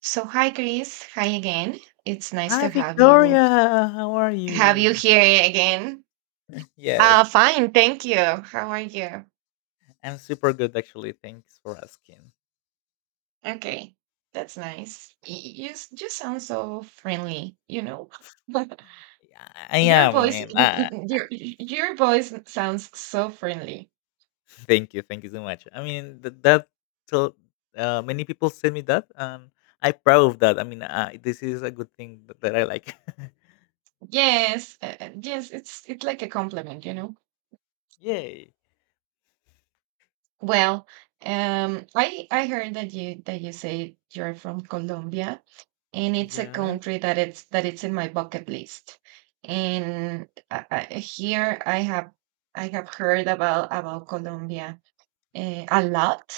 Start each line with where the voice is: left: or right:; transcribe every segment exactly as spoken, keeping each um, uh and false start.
right: So, hi Chris. Hi again. It's nice
left: Hi,
right: to have you
left: Victoria. How are
right: have you
left: you?
right: here again. Uh
left: Yes,
right: fine, thank you. How are you?
left: I'm super good actually. Thanks for asking.
right: Okay. That's nice. y- You s- you sound so friendly, you know.
left: Yeah, I
right: your
left: am. I
right: voice
left: mean, uh,
right: your your voice sounds so friendly.
left: thank you, thank you so much. I mean, th- that so uh, many people send me that, and I proud of that. I mean, uh, this is a good thing that, that I like.
right: Yes, uh, uh, yes, it's it's like a compliment, you know.
left: Yay!
right: Well, um I I heard that you that you say you're from Colombia, and it's a
left: Yes,
right: country that it's that it's in my bucket list, and I, I, here I have i have heard about about Colombia, eh, a lot,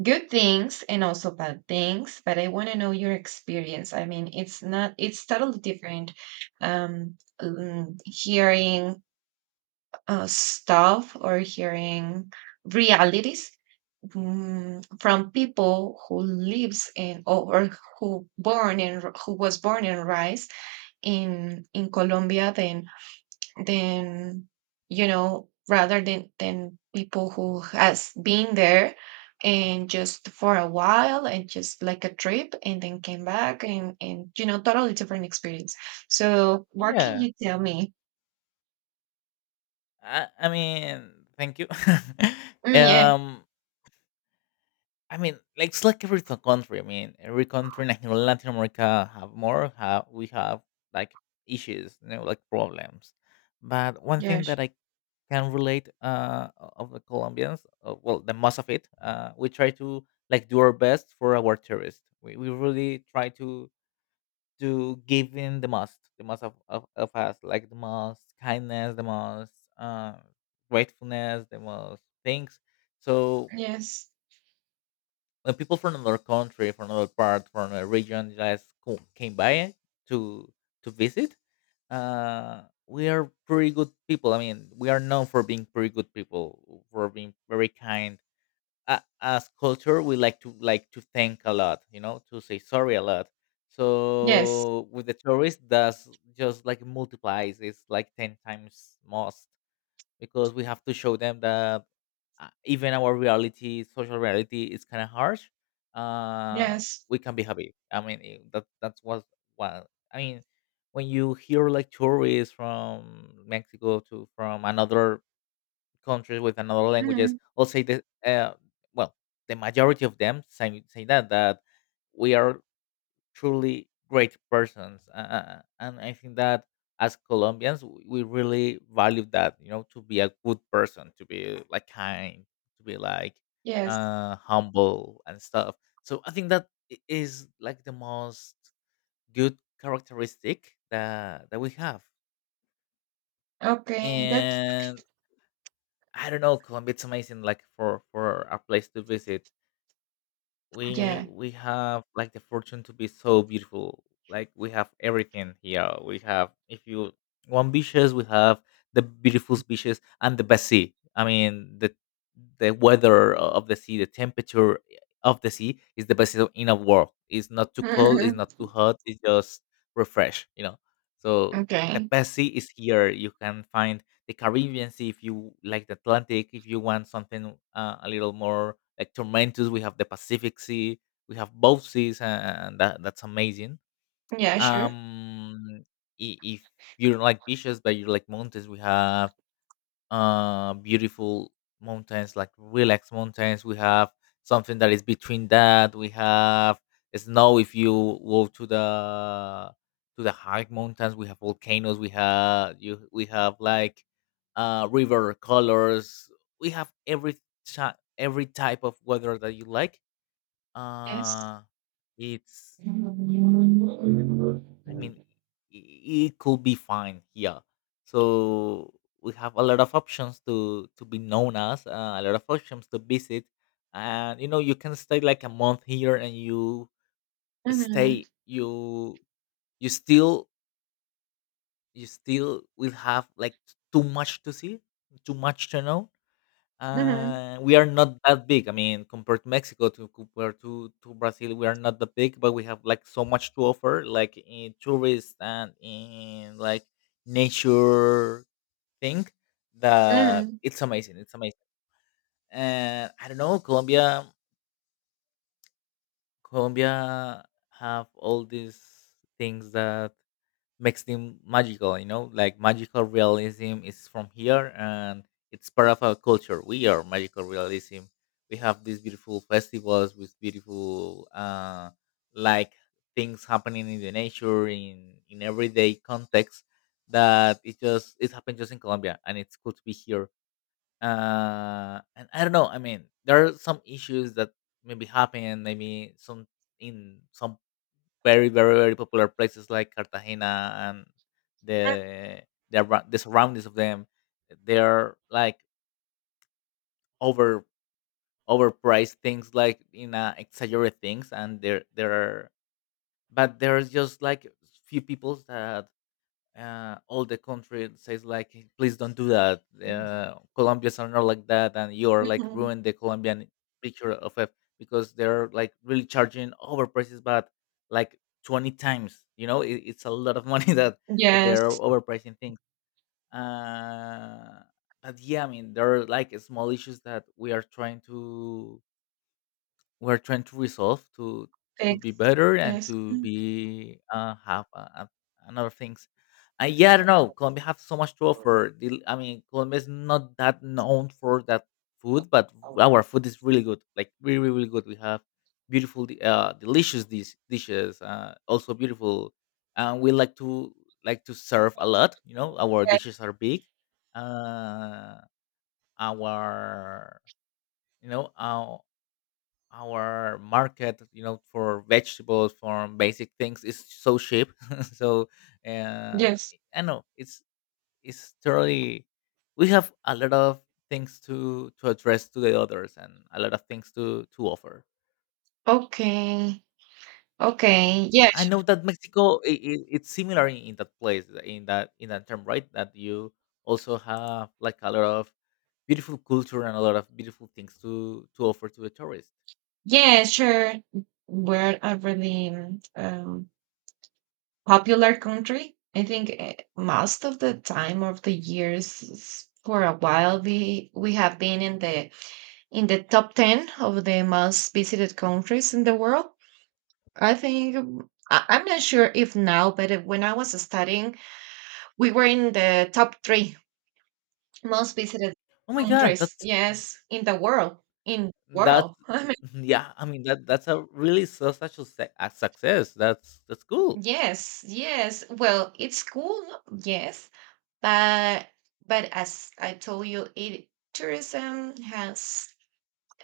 right: good things and also bad things, but I want to know your experience. I mean, it's not, it's totally different. um mm, Hearing uh, stuff, or hearing realities, mm, from people who lives in, or, or who born and who was born and raised in in Colombia, than than you know rather than than people who has been there, and just for a while, and just like a trip, and then came back, and and you know totally different experience. So what can
left: yeah.
right: you tell me?
left: I, I mean, thank you.
right: Mm, yeah.
left: um, I mean, like it's like every to- country. I mean, every country in Latin Latin America have more. Have we have like issues, you know, like problems. But one thing that
right: Yes.
left: I can relate uh, o- of the Colombians, uh, well, the most of it, uh, we try to like do our best for our tourists. We, we really try to to give in the most, the most of, of, of us, like the most kindness, the most uh, gratefulness, the most things. So
right: Yes.
left: when people from another country, from another part, from a region just co- came by to to visit, uh, we are pretty good people. I mean, we are known for being pretty good people, for being very kind. Uh, as culture, we like to like to thank a lot, you know, to say sorry a lot.
right: Yes.
left: So with the tourists, that's just like multiplies. It's like ten times most because we have to show them that uh, even our reality, social reality, is kind of harsh. Uh,
right: Yes.
left: we can be happy. I mean, it- that that's what what I mean. When you hear like tourists from Mexico to from another countries with another languages,
right: Mhm.
left: all say that uh, well, the majority of them say say that that we are truly great persons uh, uh, and I think that as Colombians w- we really value that, you know, to be a good person, to be like kind, to be like
right: Yes.
left: uh humble and stuff. So I think that i- is like the most good characteristic that that we have.
right: Okay. That's
left: And I don't know, Colombia, it's amazing like for for a place to visit. we
right: Yeah.
left: we have like the fortune to be so beautiful. Like we have everything here. We have, if you want beaches, we have the beautiful beaches and the best sea. I mean, the the weather o- of the sea, the temperature of the sea is the best in the world. It's not too cold, it's
right: Mhm.
left: not too hot, it's just refresh, you know. So the
right: Okay.
left: best sea is here. You can find the Caribbean Sea, if you like the Atlantic, if you want something uh, a little more like tormentous, we have the Pacific Sea, we have both seas, uh, and that, that's amazing.
right: Yeah. Sure.
left: Um, i- if you don't like beaches but you like mountains, we have uh beautiful mountains, like relaxed mountains. We have something that is between that. We have snow if you go to the to the high mountains. We have volcanoes, we have you we have like uh river colors. We have every ti- every type of weather that you like.
right: Yes.
left: Uh it's I mean, i- it could be fine here. So we have a lot of options to to be known as, uh, a lot of options to visit, and you know you can stay like a month here, and you
right: Mhm.
left: stay you you still you still will have like too much to see, too much to know.
right: Mhm,
left: Uh, we are not that big. I mean, compared to Mexico, to compared to to Brazil, we are not that big, but we have like so much to offer, like in tourists and in like nature thing. That
right: mhm,
left: it's amazing. It's amazing. And I don't know, Colombia. Colombia have all these things that makes them magical, you know, like magical realism is from here, and it's part of our culture. We are magical realism. We have these beautiful festivals with beautiful uh like things happening in the nature, in in everyday context, that it just it happened just in Colombia, and it's cool to be here. Uh and I don't know, I mean there are some issues that maybe happen, maybe some in some very, very, very popular places like Cartagena and the the, arou- the surroundings of them. They are like over overpriced things, like in uh, exaggerated things, and there there are, but there's just like few people that uh, all the country says like, "Hey, please don't do that,
right: mm,
left: uh, Colombians are not like that and you're like
right: mhm.
left: ruin the Colombian picture of it, because they're like really charging overprices, but like twenty times, you know, it, it's a lot of money" that that they're
right: Yes,
left: overpricing things. uh but yeah, I mean there are like small issues that we are trying to we're trying to resolve, to to be
right: fixed.
left: better and
right: Yes.
left: to
right: Mm.
left: be uh, have uh, uh, another things. And yeah, I don't know. Colombia have so much to offer. The- I mean, Colombia is not that known for that food, but our food is really good. Like really, really, really good. We have beautiful, di- uh, delicious dis- dishes. Uh, also beautiful, and we like to like to serve a lot. You know, our
right: Yes,
left: dishes are big. Uh, our you know our our market, you know, for vegetables, for basic things, is so cheap. so uh,
right: yes.
left: I know it's it's totally we have a lot of things to to address to the others, and a lot of things to to offer.
right: Okay, okay. Yeah,
left: I
right: sh
left: know that Mexico, I I it's similar in, in that place, in that, in that term, right, that you also have like a lot of beautiful culture and a lot of beautiful things to to offer to the tourists.
right: yeah, sure. We're a really mm, um, popular country. I think, eh, most of the time of the years, s- for a while, we we have been in the in the top ten of the most visited countries in the world. I think, um, I, I'm not sure if now, but if- when I was studying, we were in the top three most visited
left: Oh my god,
right: countries,
left: that's
right: yes, in the world. In the
left: That's
right: world.
left: yeah, I mean that that's a really so such a se- a success. That's that's cool.
right: Yes, yes. Well, it's cool, yes, but but as I told you, it tourism has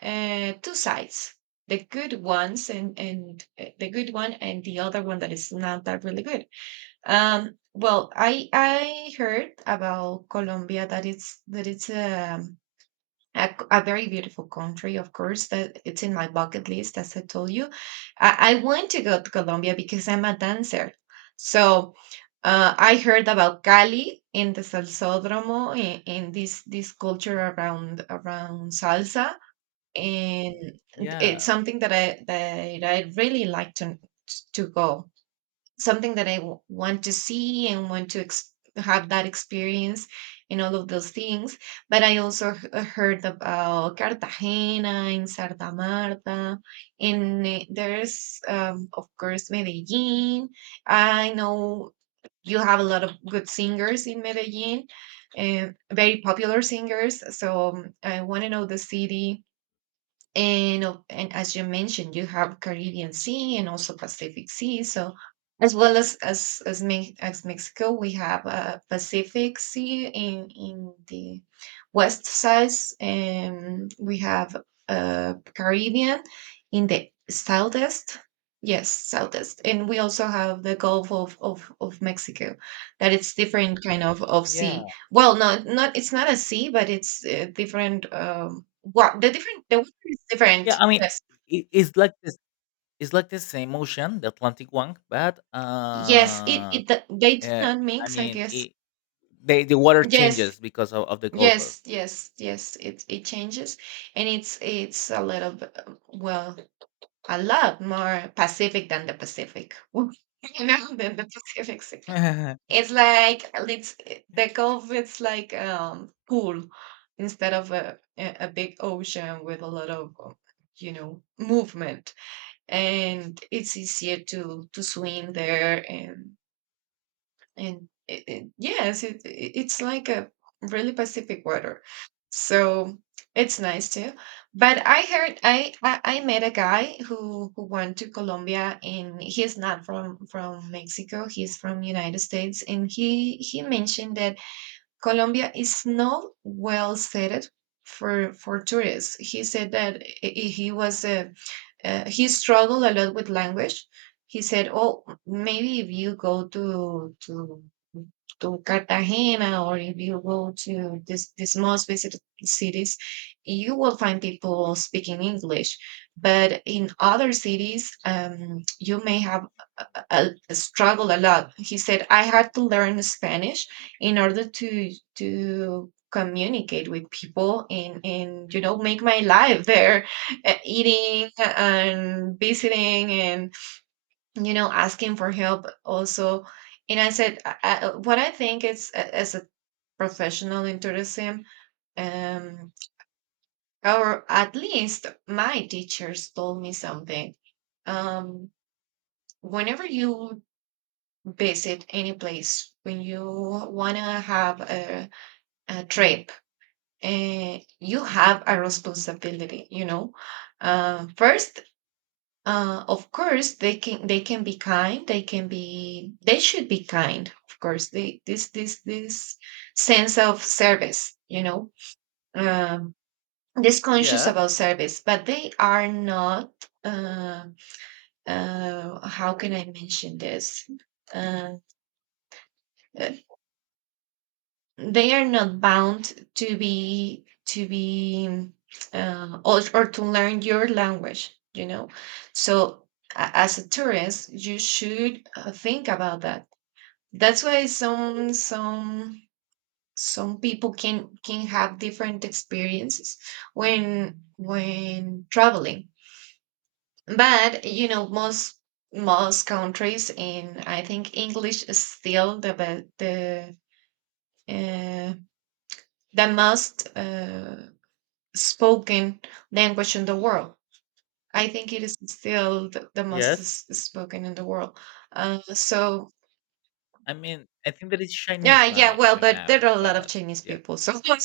right: uh, two sides: the good ones, and and uh, the good one, and the other one that is not that really good. Um, well, I I heard about Colombia that it's that it's a a, c- a very beautiful country, of course, that it's in my bucket list, as I told you. I, I want to go to Colombia because I'm a dancer. So, uh, I heard about Cali, in the Salsódromo, in, in this this culture around around salsa, and it's
left: Yeah.
right: something that I that I really like to to go, something that I w- want to see, and want to ex- have that experience and all of those things. But I also h- uh, heard about Cartagena and Santa Marta, and eh, there's, um, of course, Medellin. I know you have a lot of good singers in Medellin, and very popular singers. So, um, I want to know the city. And of- and as you mentioned, you have Caribbean Sea and also Pacific Sea. So, as well as as as, Me- as Mexico, we have uh, Pacific Sea in in the west side, and we have uh, Caribbean in the southeast. Yes, southeast. And we also have the Gulf of of, of Mexico, that it's different kind of of sea.
left: Yeah.
right: Well, no, not it's not a sea, but it's uh, different. Um, what the different The water is
left: Yeah,
right: different.
left: I mean,
right: Yes,
left: it, it's like this, it's like the same ocean, the Atlantic one, but
right: yes. It
left: uh,
right: it th- they did
left: uh
right: not
left: I
right: mix, I
left: mean
right: guess.
left: it the, the water
right: Yes,
left: changes because of, of the Gulf. Of-
right: yes, yes, yes. It it changes, and it's it's a little b- well, a lot more Pacific than the Pacific. You know, than the Pacific Sea. It's like let's The Gulf is like um pool, instead of a a a big ocean with a lot of um, you know movement, and it's easier to to swim there, and and it, it, yes, it, it- it's like a really Pacific water. So it's nice too. But I heard, I I, I met a guy who who went to Colombia, and he's not from from Mexico, he's from United States, and he he mentioned that Colombia is not well settled for for tourists. He said that i- i- he was a uh, he struggled a lot with language. He said, "Oh, maybe if you go to to to Cartagena, or if you go to this these most visited cities, you will find people speaking English. But in other cities, um, you may have uh, struggled a lot." He said, "I had to learn Spanish in order to to communicate with people, and and you know make my life there, uh, eating and visiting, and you know asking for help also." And I said, I, I, what I think is, uh, as a professional in tourism, um, or at least my teachers told me something. Um, Whenever you visit any place, when you want to have a, a trip, uh, you have a responsibility. You know, uh, first, uh, of course, they can, they can be kind. They can be they should be kind. Of course, they this this this sense of service. You know, um, this conscious
left: yeah.
right: about service, but they are not. Uh, uh, how can I mention this? Uh, uh, they are not bound to be to be uh, or, or to learn your language, you know so, a- as a tourist, you should, uh, think about that. That's why some some some people can can have different experiences when when traveling. But you know most most countries, and I think English is still the be- the uh, the most uh, spoken language in the world. I think it is still the, the most
left: Yes.
right: s- spoken in the world. Uh, so,
left: I mean I think that it's
right: yeah,
left: Chinese
right: yeah.
left: right
right: Well,
left: right
right: but there
left: now,
right: are a lot of
left: but
right: Chinese
left: yeah.
right: people, so but,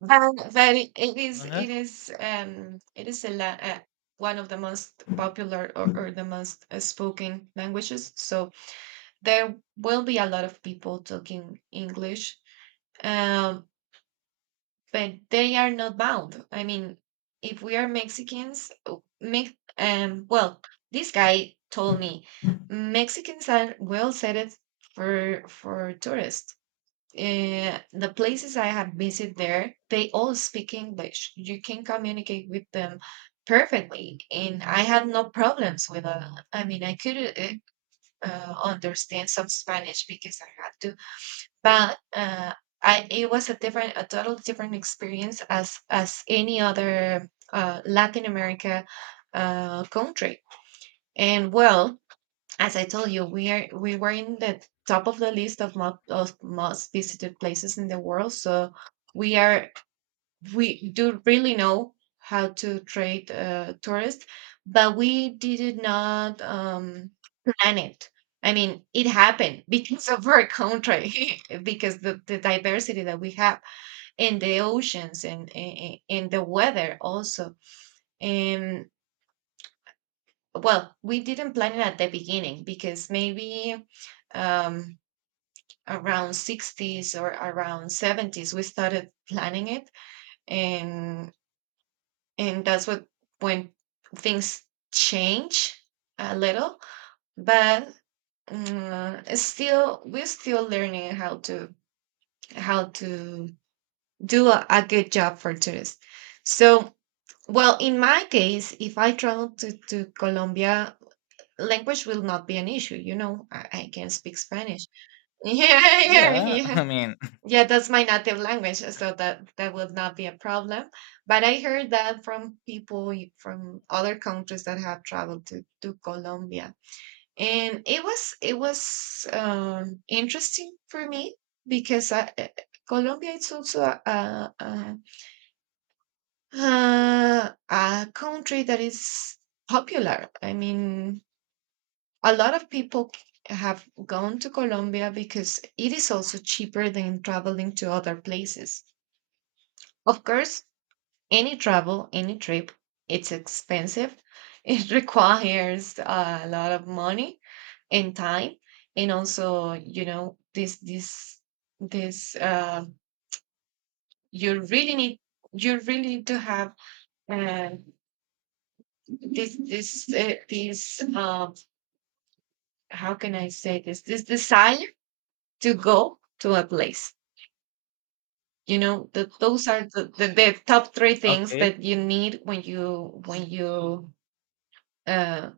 right: but it, it is
left: Uh-huh.
right: it is um it is a la- uh, one of the most popular, or, or the most uh, spoken languages. So there will be a lot of people talking English. Um, but they are not bound. I mean, if we are Mexicans, oh, Mex- um, well, this guy told me Mexicans are well set for for tourists. Uh, the places I have visited there, they all speak English. You can communicate with them perfectly, and I had no problems with. Uh, I mean, I could, uh, uh, understand some Spanish because I had to, but uh, I, it was a different, a total different experience as as any other uh, Latin America uh, country. And well, as I told you, we are we were in the top of the list of most, of most visited places in the world. So, we are we do really know how to treat uh, tourists, but we did not um, plan it. I mean, it happened because of our country, because the, the diversity that we have in the oceans, and in, in the weather also. And well, we didn't plan it at the beginning, because maybe um, around sixties or around seventies we started planning it, and and that's what, when things change a little, but mm, it's still we're still learning how to how to do a, a good job for tourists. So, well, in my case, if I travel to, to Colombia, language will not be an issue. you know i, I can speak Spanish. Yeah, yeah,
left: Yeah.
right: yeah.
left: I mean
right: Yeah, that's my native language, so that that would not be a problem. But I heard that from people, y- from other countries that have traveled to to Colombia, and it was, it was um, interesting for me, because I, eh, Colombia is also a, a, a, uh, a country that is popular. I mean, a lot of people c- have gone to Colombia because it is also cheaper than traveling to other places. Of course, any travel, any trip, it's expensive. It requires a lot of money and time. And also, you know, this this this uh, you really need you really need to have, uh, this this uh, this um, how can I say, this this desire to go to a place. You know that those are the, the, the top three things
left: okay.
right: that you need when you, when you um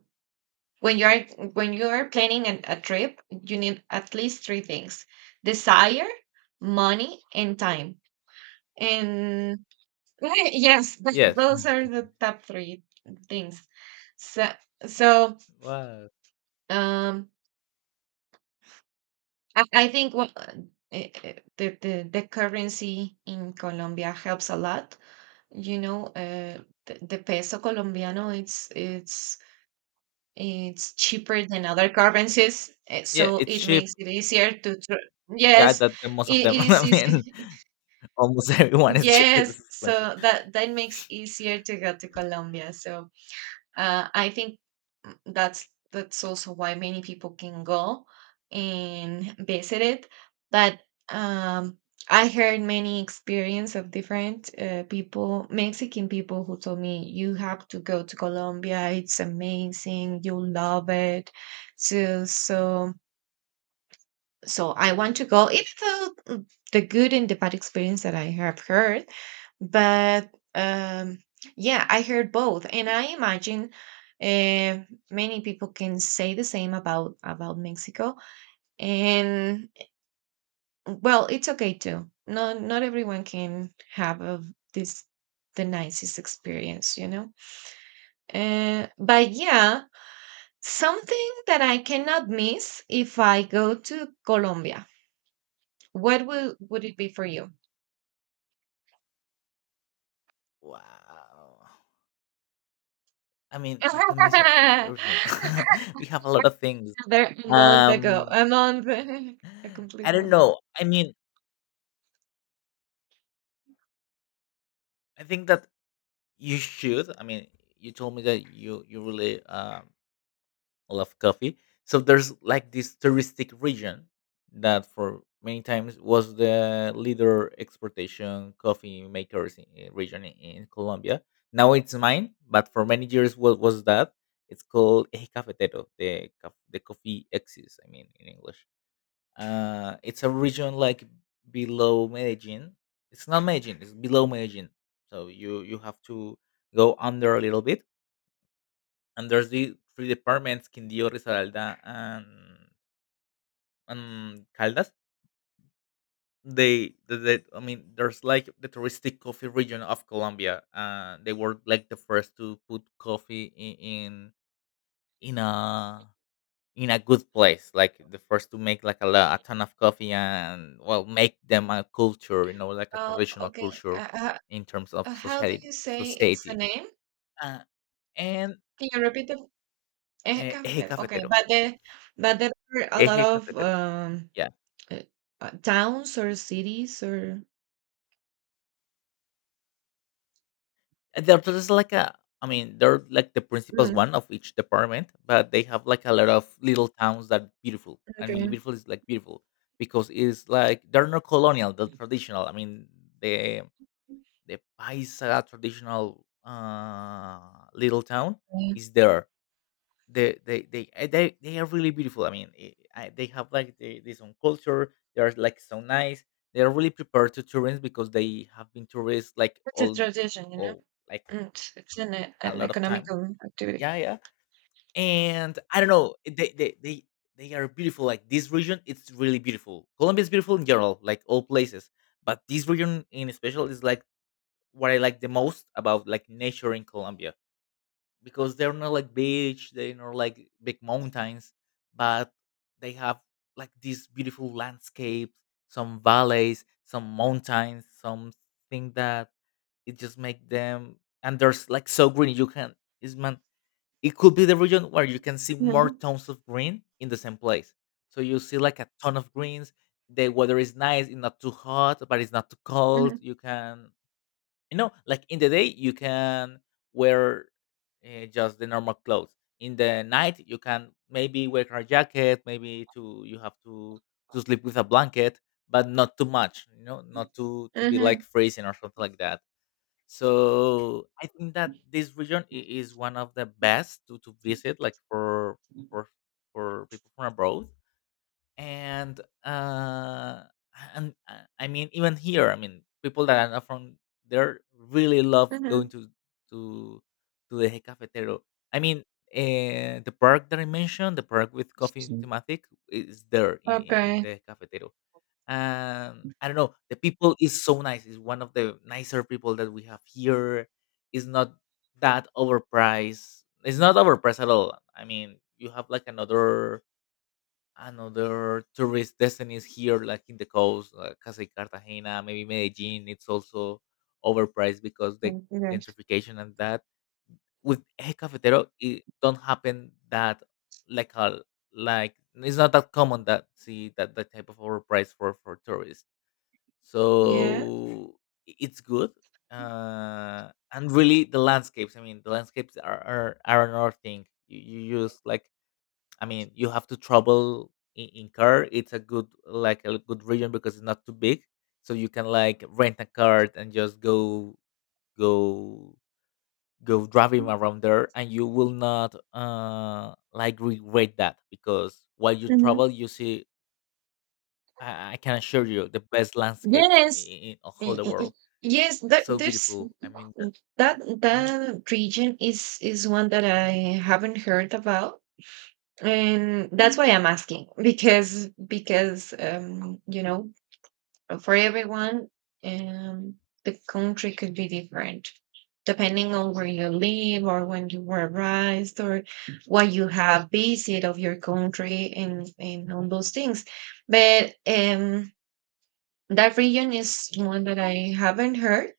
right: when you're when you're planning an, a trip. You need at least three things: desire, money, and time. And yes, th-
left: Yes.
right: those are the top three things. So, so
left: Wow.
right: um i, I think what uh, eh, eh, the, the the currency in Colombia helps a lot. You know, uh, the, the peso colombiano. It's it's It's cheaper than other currencies, eh,
left: Yeah,
right: so
left: it's
right: it
left: cheap.
right: makes it easier to tr-
left: Yeah,
right: Yes,
left: that the most of
right: it,
left: them.
right: it is
left: I mean,
right: easy.
left: almost everyone is
right: Yes,
left: is expensive.
right: so that that makes easier to go to Colombia. So, uh, I think, mm, that's that's also why many people can go and visit it. But, um, I heard many experience of different uh, people, Mexican people, who told me, "You have to go to Colombia. It's amazing. You'll love it." So so so I want to go, even though mm, the good and the bad experience that I have heard, but um, yeah, I heard both, and I imagine uh, many people can say the same about about Mexico. And well, it's okay too. Not not everyone can have a, this the nicest experience, you know. Uh, but yeah, something that I cannot miss if I go to Colombia. What would would it be for you?
left: Wow. I mean, you can miss it- everything. We have a lot of things.
right: There are a month ago.
left: Um,
right: A month. A
left: I
right: complete
left: don't
right: month.
left: know. I mean, I think that you should. I mean, you told me that you you really um love coffee. So there's like this touristic region that for many times was the leader exportation coffee makers in, region in, in Colombia. Now it's mine, but for many years what was that? It's called Eje Cafetero, the caf- the coffee axis. I mean in English. Uh, it's a region like below Medellin. It's not Medellin. It's below Medellin. So you you have to go under a little bit, and there's the three departments, Quindío, Risaralda, and and Caldas. They, they, they- I mean, there's like the touristic coffee region of Colombia. Uh, they were like the first to put coffee in in, in a in a good place, like the first to make like a, lo- a ton of coffee, and well, make them a culture, you know, like a
right: Oh,
left: traditional
right: okay.
left: culture
right: Uh, uh,
left: in terms of
right: uh, how do
left: society.
right: you say it's the
left: Society,
right: name?
left: uh, and
right: Can you repeat the Eje
left: uh, eje
right: Cafetero? Okay,
left: cafetero,
right: but there, but there are a lot
left: eje
right: of
left: cafetero,
right: um
left: yeah.
right: uh, uh, towns or cities or
left: Uh, they're just like a, I mean, they're like the principals
right: Mm,
left: one of each department, but they have like a lot of little towns that beautiful. I mean,
right: okay.
left: beautiful is like beautiful because it's like they're not colonial, they're traditional. I mean, the the Paisa traditional uh, little town
right: Okay.
left: is there. They they they uh, they, they are really beautiful. I mean, eh, I, they have like the, their own culture. They are like so nice. They are really prepared to tourists because they have been tourists like
right: It's a
left: all
right: tradition, you know.
left: all like
right: Mm, It's, it's an e-
left: a
right: an
left: lot of time.
right: economical activity.
left: Yeah, yeah. And I don't know, they they they they are beautiful. Like this region, it's really beautiful. Colombia is beautiful in general, like all places, but this region in special is like what I like the most about like nature in Colombia, because they're not like beach, they're not like big mountains, but they have like these beautiful landscapes, some valleys, some mountains, something that it just make them, and there's like so green you can it's man, it could be the region where you can see more
right: Mm-hmm.
left: tones of green in the same place. So you see like a ton of greens. The weather is nice. It's not too hot, but it's not too
right: Mm-hmm.
left: cold. You can, you know, like in the day you can wear uh, just the normal clothes. In the night you can maybe wear a jacket. Maybe to You have to to sleep with a blanket, but not too much. You know, not to to be like freezing or something like that, so I think that this region i- is one of the best to, to visit, like for for for people from abroad. And uh, and uh, I mean, even here, I mean, people that are not from there really love going
right: Mm-hmm.
left: to to to the Eje Cafetero. I mean, uh, the park that I mentioned, the park with coffee thematic, is there in, in
right: Okay.
left: the Eje Cafetero. um I don't know, the people is so nice, is one of the nicer people that we have here. Is not that overpriced. It's not overpriced at all. I mean, you have like another another tourist destinies here, like in the coast, like Casa y Cartagena, maybe Medellin. It's also overpriced because the
right: Thank you, guys.
left: gentrification and that. With El Cafetero it don't happen that, like a like it's not that common that see that that type of overpriced for for tourists.
right: Yeah.
left: So i- it's good. Uh and really, the landscapes, I mean, the landscapes are are, are another thing, you, you use like, I mean, you have to travel in, in car. It's a good, like a good region because it's not too big, so you can like rent a car and just go go go driving around there, and you will not uh like regret that, because while you travel, you see, i, I can assure you, the best landscapes in,
right: Yes.
left: in all
right: Y-
left: the
right: y- y-
left: world.
right: Yes,
left: It's
right: that
left: so
right: there's
left: beautiful. I mean, that.
right: that
left: Uh-huh.
right: that region is is one that I haven't heard about, and that's why I'm asking because because um you know for everyone um the country could be different depending on where you live or when you were raised or what you have visit of your country and and all those things, but um that region is one that I haven't heard.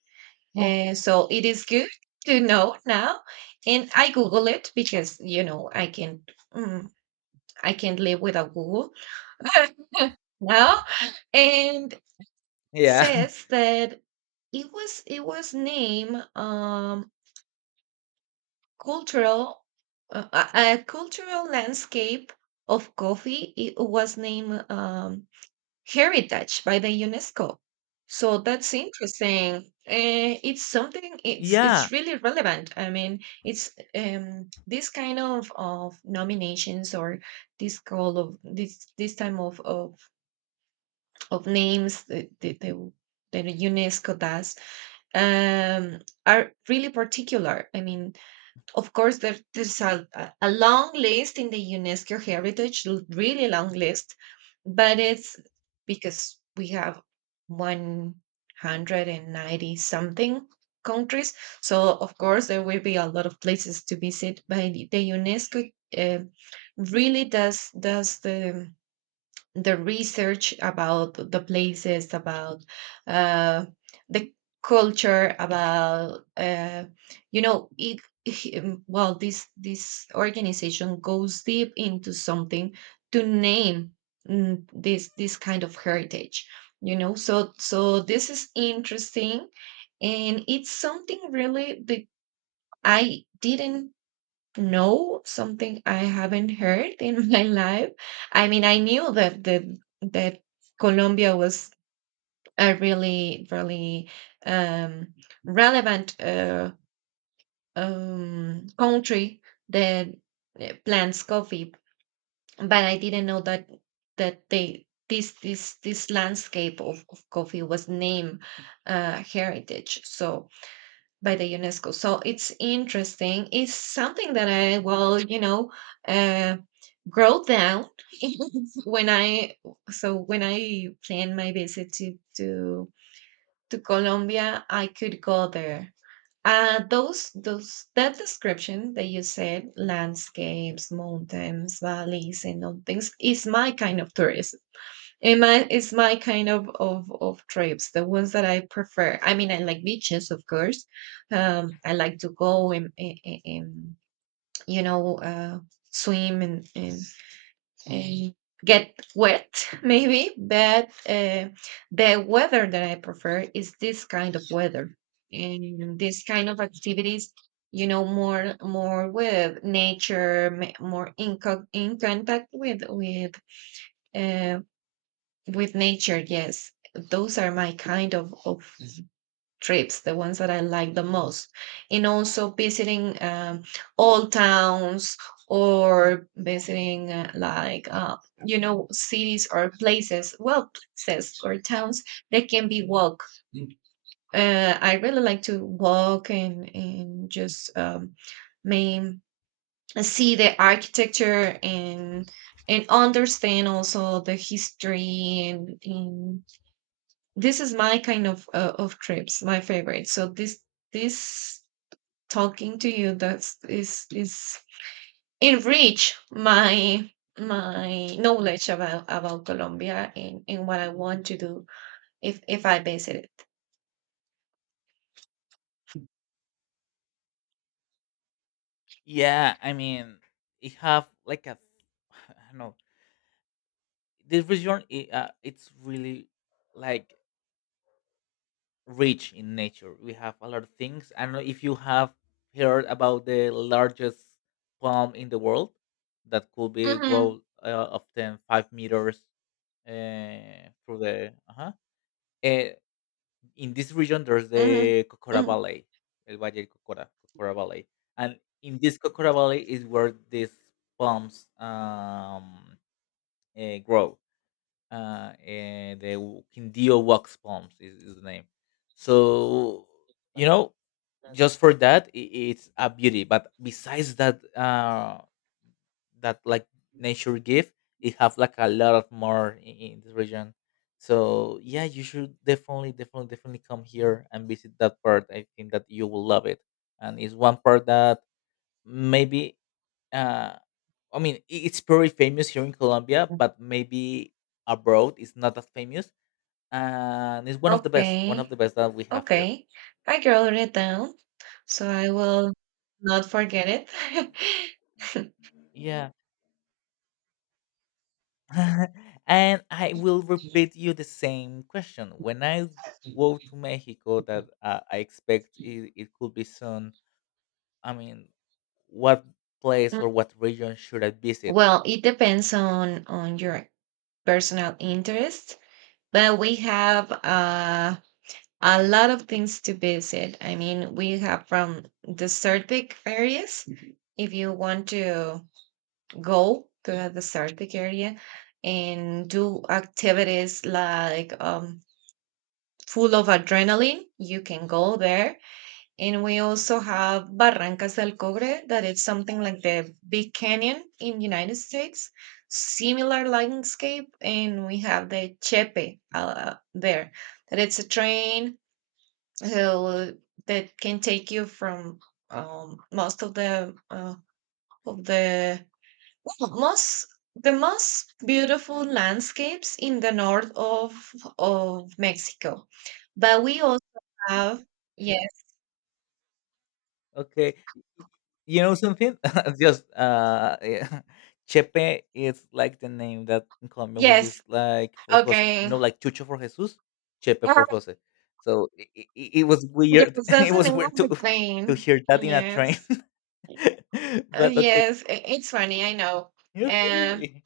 right: Oh, Uh, so it is good to know now. And I Google it because you know I can mm, I can't live without Google now. And
left: Yeah.
right: says that it was it was named um cultural uh, a a cultural landscape of coffee. It was named um, heritage by the UNESCO. So that's interesting. Uh, it's something. It's
left: Yeah,
right: it's really relevant. I mean, it's um this kind of of nominations or this call of this this time of of of names that the the, the UNESCO does um are really particular. I mean, of course, there, there's a, a a long list in the UNESCO Heritage, l- really long list, but it's because we have one hundred ninety something countries. So, of course, there will be a lot of places to visit, but the the UNESCO uh, really does, does the the research about the places, about uh, the culture, about uh, you know it. Well, this this organization goes deep into something to name mm, this this kind of heritage. You know, so so this is interesting, and it's something really that I didn't no, something I haven't heard in my life. I mean, I knew that the that Colombia was a really, really um, relevant uh, um, country that uh, plants coffee, but I didn't know that that they this this this landscape of, of coffee was named uh, heritage So by the UNESCO. So it's interesting. It's something that I will, you know. uh. Wrote down when I so when I planned my visit to to to Colombia, I could go there. Uh, those those that description that you said, landscapes, mountains, valleys, and all things, is my kind of tourism. And my is my kind of of of trips, the ones that I prefer. I mean, I like beaches, of course. Um, I like to go and and, and you know uh, swim and and uh, get wet maybe but uh, the weather that I prefer is this kind of weather and this kind of activities you know more more with nature ma- more in, co- in contact with with uh, with nature. Yes, those are my kind of of trips, the ones that I like the most, and also visiting um, old towns or visiting uh, like uh, you know cities or places, well, places or towns that can be walk. Uh, I really like to walk and and just um, main see the architecture and and understand also the history, and, and this is my kind of uh, of trips, my favorite. So this this talking to you, that's is is enrich my my knowledge about about Colombia and and what I want to do if if I visit it.
left: yeah. I mean, it have like a, I don't know. This region, it, uh, it's really like rich in nature. We have a lot of things. I don't know if you have heard about the largest palm in the world that could be
right: Mm-hmm,
left: grow uh, up to five meters uh, through the. Uh-huh. eh, in this region there's
right: mm-hmm,
left: the Cocora
right: mm-hmm.
left: Valley, El Valle de Cocora, Cocora Valley, and in this Cocora Valley is where these palms um, eh, grow. Uh, eh, the w- Quindio wax palms is, is the name. So, you know, just for that, I it's a beauty. But besides that, uh, that like nature give, it have like a lot of more in, in this region. So yeah, you should definitely definitely definitely come here and visit that part. I think that you will love it, and it's one part that maybe uh I mean, i- it's pretty famous here in Colombia, but maybe abroad it's not that famous, and it's one of the best, one of
right: Okay,
left: the best that we have here.
right: okay. I can wrote it down so I will not forget it.
left: Yeah. And I will repeat you the same question. When I go to Mexico, that uh, I expect it, it, could be soon. I mean, what place
right: Mm,
left: or what region should I visit?
right: well, it depends on on your personal interest. But we have uh, a lot of things to visit. I mean, we have from desertic areas, mhm, if you want to go to a desertic area and do activities like um, full of adrenaline, you can go there. And we also have Barrancas del Cobre, that is something like the Big Canyon in United States, similar landscape. And we have the Chepe uh, there, that it's a train uh, that can take you from um, most of the uh, of the well, most the most beautiful landscapes in the north of of Mexico. But we also have. Yes,
left: Okay, you know something? Just uh, yeah. Chepe is like the name that in Colombian we use
right: yes,
left: like for Jose. You
right: okay.
left: know, like Chucho for Jesus, Chepe for Jose. So it, it, it was
right: Yes,
left: weird. It
right: doesn't
left: was weird to to
right: everything.
left: hear that in a train.
right: Yes. Uh,
left: But okay,
right: yes, i- it's funny, I know. Uh,
left: okay.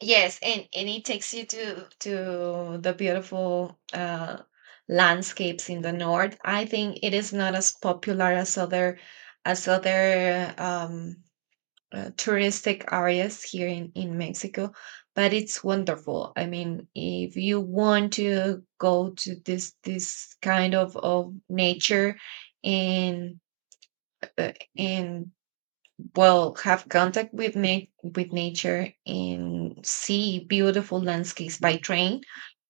right: yes, and, and it takes you to to the beautiful uh landscapes in the north. I think it is not as popular as other as other um uh, touristic areas here in in Mexico, but it's wonderful. I mean, if you want to go to this this kind of of nature and uh, and well have contact with na- with nature and see beautiful landscapes by train,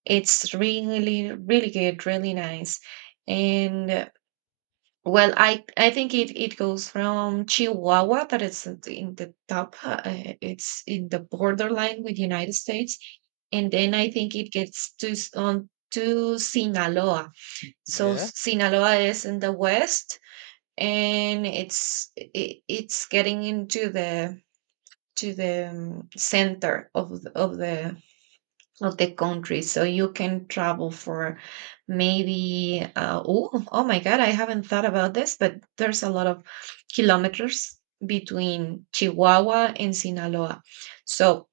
right: it's really really good, really nice. And uh, well, i i think it it goes from Chihuahua, that is in the in the top uh, It's in the borderline with United States, and then I think it gets to s- on to Sinaloa. So
left: Yeah.
right: Sinaloa is in the west, and it's it, it's getting into the to the um, center of the, of the of the country. So you can travel for maybe uh, oh, oh my god, I haven't thought about this, but there's a lot of kilometers between Chihuahua and Sinaloa. So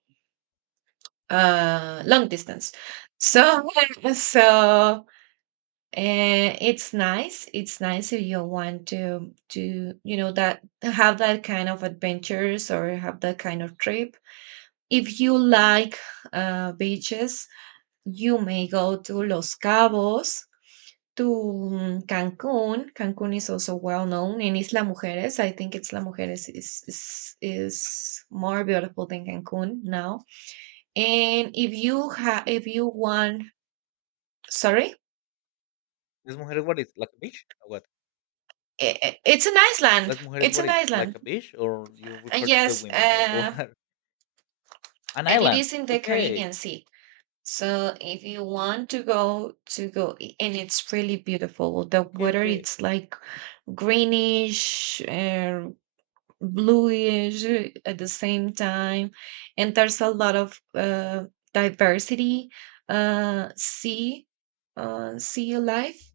right: uh long distance. So so and it's nice. It's nice if you want to to you know that have that kind of adventures or have that kind of trip. If you like uh, beaches, you may go to Los Cabos, to mm, Cancun. Cancun is also well known, and Isla Mujeres. I think Isla Mujeres is is is more beautiful than Cancun now. And if you ha if you want, sorry,
left: Las Mujeres, what is like a beach or what?
right: I- I- it's an island.
left: Las Mujeres,
right: It's
left: what
right: an
left: is like a
right: island.
left: beach, or you
right: Uh,
left: refer to the
right: Yes,
left: women or or
right: uh,
left: an
right: and it
left: island.
right: is in the
left: Okay.
right: Caribbean Sea. So if you want to go to go, i- and it's really beautiful. The
left: Okay.
right: water
left: Okay.
right: it's like greenish, uh, bluish uh, at the same time, and there's a lot of uh, diversity, uh, sea, uh, sea life.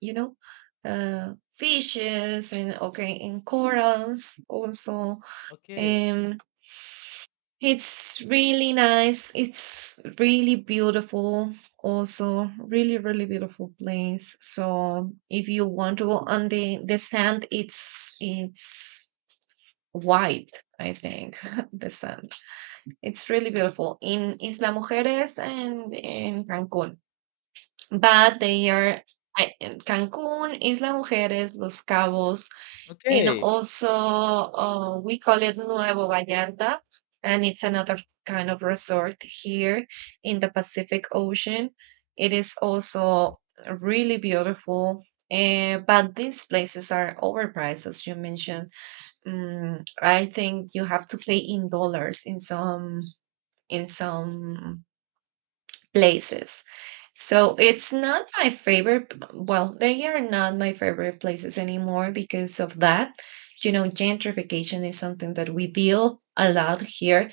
right: You know, uh, fishes and okay, and corals also.
left: Okay.
right: It's really nice. It's really beautiful, also really, really beautiful place. So if you want to go on the the sand, it's it's white, I think, the sand. It's really beautiful in Isla Mujeres and in Cancun. But they are I- in Cancun, Isla Mujeres, Los Cabos, and
left: Okay.
right: also uh, we call it Nuevo Vallarta, and it's another kind of resort here in the Pacific Ocean. It is also really beautiful, eh, but these places are overpriced, as you mentioned. Mm, I think you have to pay in dollars in some in some places. So it's not my favorite. b- Well, they are not my favorite places anymore because of that. You know, gentrification is something that we deal a lot here.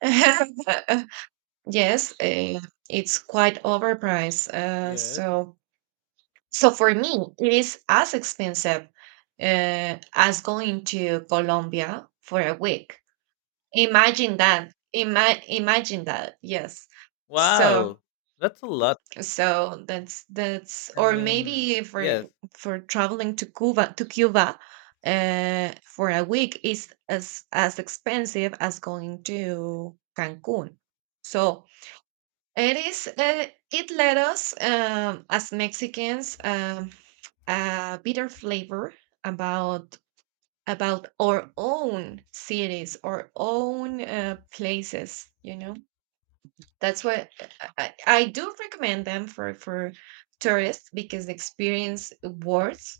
right: Yes, uh, it's quite overpriced. Uh,
left: Yes.
right: so, so for me, it is as expensive uh, as going to Colombia for a week. Imagine that. Ima- imagine that. Yes. So
left: Wow. That's a lot.
right: so that's that's
left: I
right: or
left: mean,
right: maybe for
left: yes.
right: for traveling to cuba to cuba uh, for a week is as as expensive as going to Cancun. So it is uh, it led us, um, as Mexicans, um, a bitter flavor about about our own cities, our own uh, places you know That's what I, I do recommend them for for tourists because the experience worth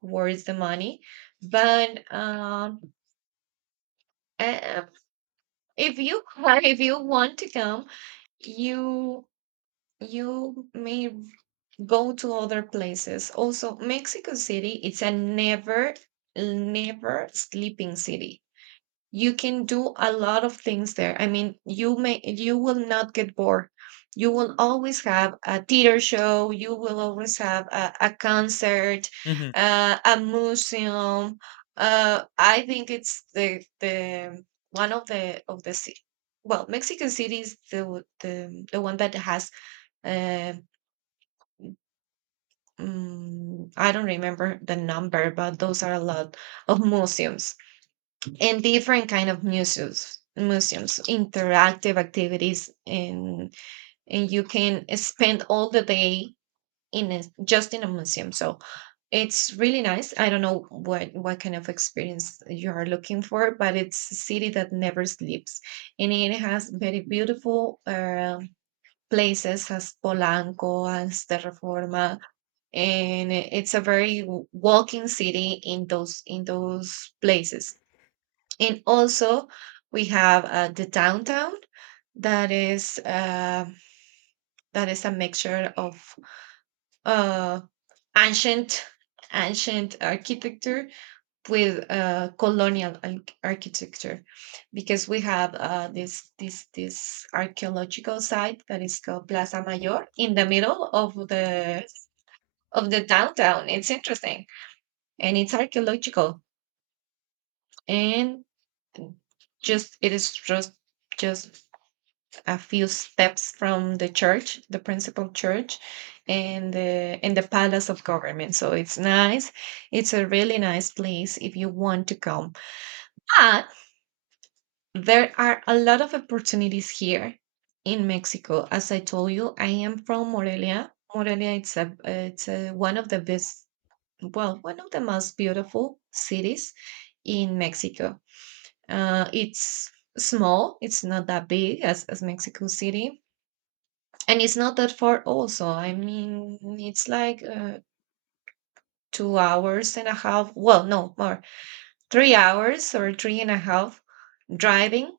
right: worth the money. But um, uh, if you if you want to come, you you may go to other places. Also, Mexico City it's a never never sleeping city. You can do a lot of things there. I mean you may, you will not get bored. You will always have a theater show, you will always have a, a concert,
left: Mhm.
right: uh, a museum. Uh, I think it's the the one of the of the ci- well, Mexican City is the the, the one that has uh, mm, I don't remember the number, but those are a lot of museums. And different kind of museums, museums, interactive activities, and and you can spend all the day in a, just in a museum. So it's really nice. I don't know what what kind of experience you are looking for, but it's a city that never sleeps. And it has very beautiful uh, places, as Polanco, as Terraforma. And it's a very w- walking city in those in those places. And also we have uh, the downtown, that is uh, that is a mixture of uh, ancient, ancient architecture with uh, colonial arch- architecture, because we have uh, this this this archaeological site that is called Plaza Mayor in the middle of the of the downtown. It's interesting, and it's archaeological. And just it is just just a few steps from the church, the principal church, and the and the palace of government. So it's nice. It's a really nice place if you want to come. But there are a lot of opportunities here in Mexico. As I told you, I am from Morelia. Morelia it's a it's a, one of the best, well, one of the most beautiful cities in Mexico. Uh, it's small. It's not that big as as Mexico City. And it's not that far, also. I mean, it's like uh, two hours and a half. Well, no, more. Three hours or three and a half, driving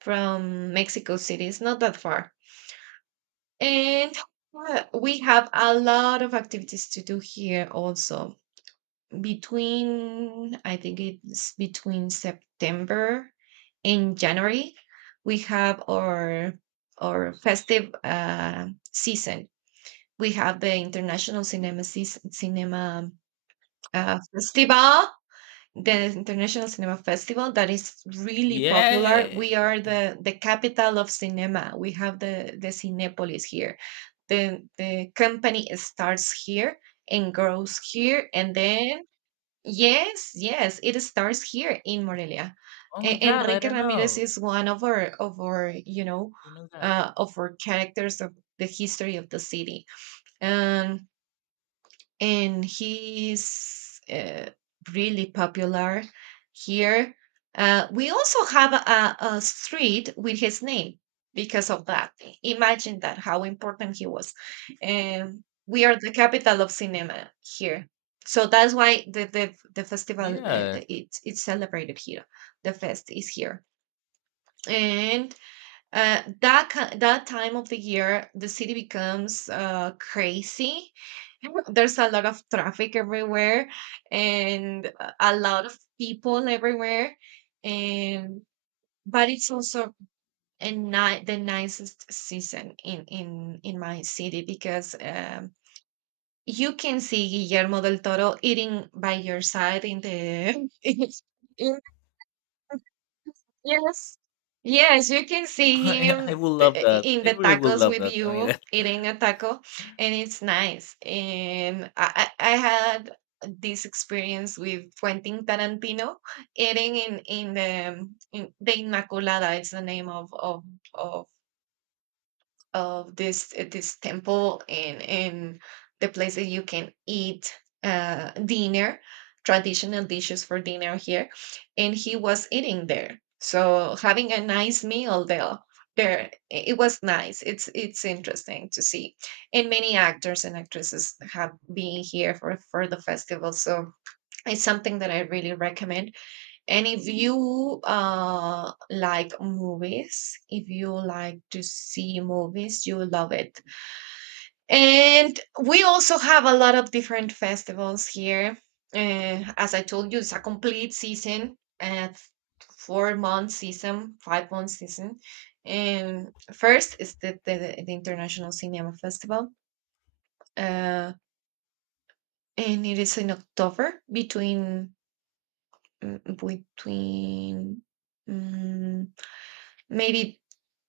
right: from Mexico City. It's not that far. And uh, we have a lot of activities to do here also. Between, I think it's between September and January, we have our our festive uh, season. We have the International Cinema Seas- Cinema uh, Festival, the International Cinema Festival, that is really popular. We
left: Yay.
right: are the the capital of cinema. We have the the Cinepolis here. The the company starts here and grows here, and then yes, yes, it starts here in Morelia.
left: Oh my
right: E-
left: God. I
right: Enrique
left: don't
right: Ramirez
left: know.
right: is one of our of our you know
left: Do you know that?
right: uh, of our characters of the history of the city. Um, and he's uh, really popular here. Uh, we also have a, a street with his name because of that. Imagine that, how important he was. Um, we are the capital of cinema here, so that's why the the, the festival uh,
left: Yeah.
right: it's it's celebrated here. The fest is here, and uh, that ki that time of the year, the city becomes uh, crazy. There's a lot of traffic everywhere, and a a lot of people everywhere. And but it's also a ni the nicest season in in in my city, because um, you can see Guillermo del Toro eating by your side in the in. Yes. Yes, you can see
left: I, I
right: him
left: will
right: th-
left: love
right: i-
left: that.
right: in
left: I
right: the
left: really will
right: tacos
left: love
right: with
left: that. I mean,
right: you, eating a taco, and it's nice. And I, I I had this experience with Quentin Tarantino eating in in the um, in the Inmaculada. It's the name of of of of this uh, this temple, and and the place that you can eat uh, dinner, traditional dishes for dinner here, and he was eating there. So having a nice meal there, there i- it was nice. It's it's interesting to see, and many actors and actresses have been here for for the festival. So it's something that I really recommend, and if you uh, like movies, if you like to see movies, you will love it. And we also have a lot of different festivals here. Uh, as I told you, it's a complete season, uh, four month season, five month season. And first is the, the, the International Cinema Festival, uh, and it is in October between mm, between mm, maybe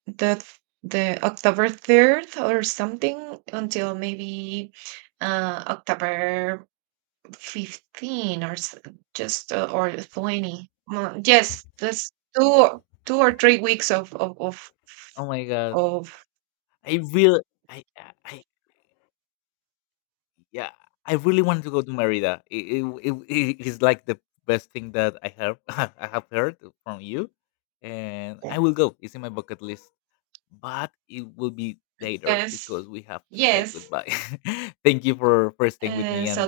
right: the the October third or something, until maybe uh October fifteenth or s- just uh, or twenty. Mm, Yes, that's two or, two or three weeks of of of,
left: oh my God.
right: of.
left: I really. I, I Yeah, I really wanted to go to Merida. It, it, it, it is like the best thing that I have I have heard from you, and I
right: Oh,
left: will go. It's in my bucket list, but it will be later
right: yes.
left: because we have to say
right: Yes.
left: goodbye. Thank you for for staying with
right: Uh,
left: me
right: so
left: and